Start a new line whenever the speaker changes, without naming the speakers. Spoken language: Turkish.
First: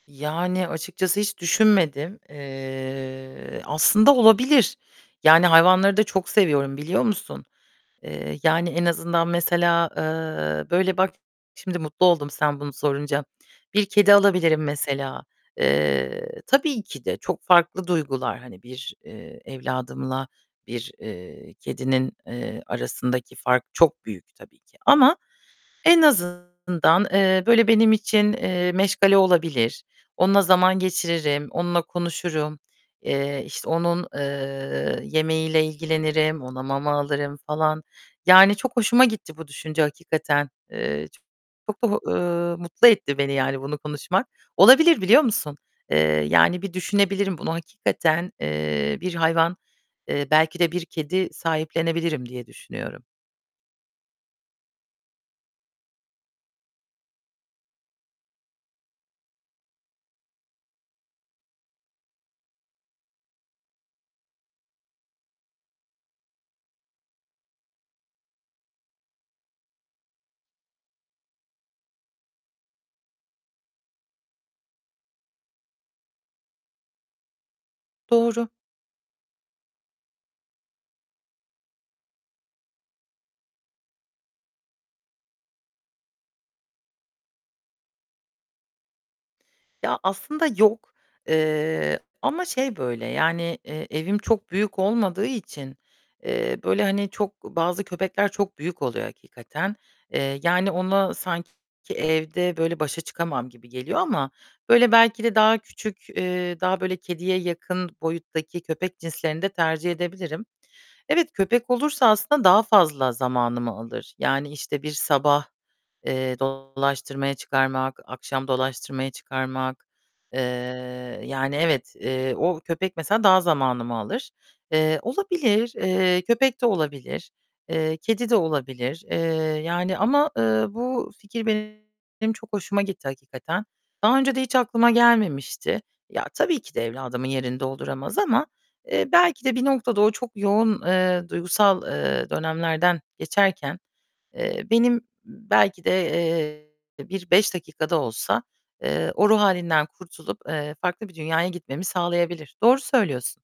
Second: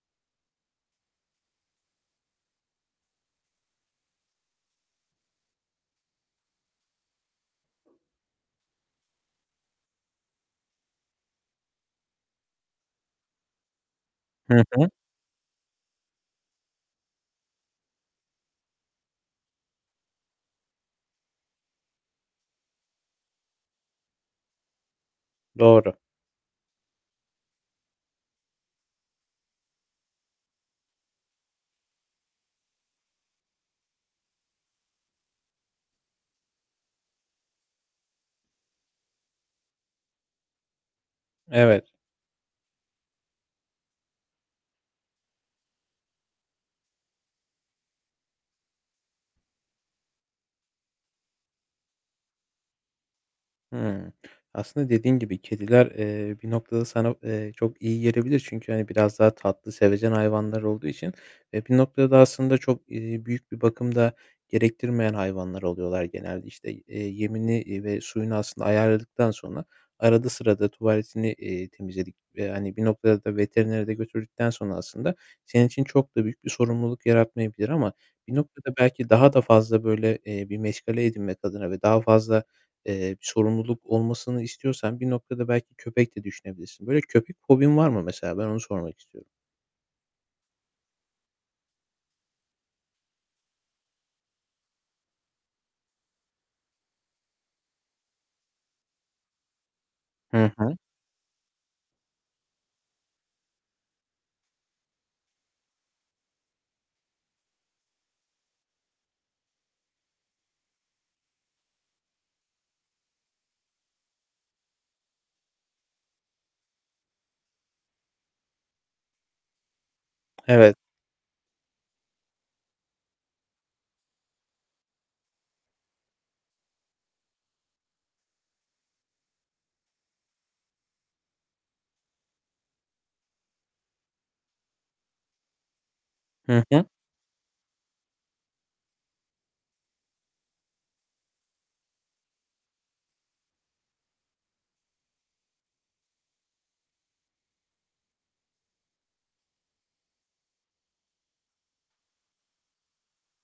Yani açıkçası hiç düşünmedim. Eee, aslında olabilir. Yani hayvanları da çok seviyorum, biliyor musun? Eee, yani, en azından mesela, eee, böyle, bak, şimdi mutlu oldum sen bunu sorunca. Bir kedi alabilirim
Hı hı.
mesela. Eee, tabii ki de çok farklı duygular. Hani bir, eee, evladımla bir, eee, kedinin, eee, arasındaki fark çok büyük tabii ki. Ama
Doğru.
en azından, eee, böyle, benim için, eee, meşgale olabilir. Onunla zaman geçiririm, onunla konuşurum, eee, işte, onun, eee, yemeğiyle ilgilenirim, ona mama alırım falan. Yani çok hoşuma gitti bu düşünce hakikaten. Eee, çok çok da
Evet.
h ııı, mutlu etti beni yani bunu konuşmak. Olabilir, biliyor musun? Eee, yani bir düşünebilirim bunu hakikaten, eee, bir hayvan, eee, belki de bir kedi sahiplenebilirim diye düşünüyorum.
Hıı. Aslında dediğim gibi kediler, eee, bir noktada sana, eee, çok iyi gelebilir. Çünkü, hani, biraz daha tatlı, sevecen hayvanlar olduğu için, eee, bir noktada aslında çok, eee, büyük bir bakım da gerektirmeyen hayvanlar oluyorlar genelde. İşte, i eee, yemini, iii, ve suyunu aslında ayarladıktan sonra arada sırada tuvaletini, eee, temizledik ve, hani, bir noktada da veterinere de götürdükten sonra aslında senin için çok da büyük bir sorumluluk yaratmayabilir. Ama bir
Doğru.
noktada belki daha da fazla böyle, eee, bir meşgale edinmek adına ve daha fazla, eee, sorumluluk olmasını istiyorsan bir noktada belki köpek de düşünebilirsin. Böyle köpek fobin var mı mesela? Ben onu sormak istiyorum.
Ya, aslında yok. Eee, ama şey böyle, yani, eee, evim çok büyük olmadığı için, eee, böyle, hani, çok bazı köpekler çok büyük oluyor hakikaten. Eee,
Hı
yani,
hı.
ona sanki evde böyle başa çıkamam gibi geliyor ama, böyle, belki de daha küçük, eee, daha böyle kediye yakın boyuttaki köpek cinslerini de tercih edebilirim. Evet, köpek olursa aslında daha fazla zamanımı alır. Yani, işte, bir sabah, eee, dolaştırmaya çıkarmak, akşam dolaştırmaya çıkarmak... Eee,
Evet.
yani evet, eee, o köpek mesela daha zamanımı alır. Eee, olabilir. Eee, köpek de olabilir, eee, kedi de olabilir. Eee, yani ama, eee, bu fikir benim çok hoşuma gitti hakikaten. Daha önce de hiç aklıma gelmemişti. Ya, tabii
Hı
ki
hı.
de evladımın yerini dolduramaz ama, eee, belki de bir noktada o çok yoğun, eee, duygusal, eee, dönemlerden geçerken, eee, benim, belki de, eee, bir 5 dakika da olsa, eee, o ruh hâlinden kurtulup, eee, farklı bir dünyaya gitmemi sağlayabilir. Doğru söylüyorsun.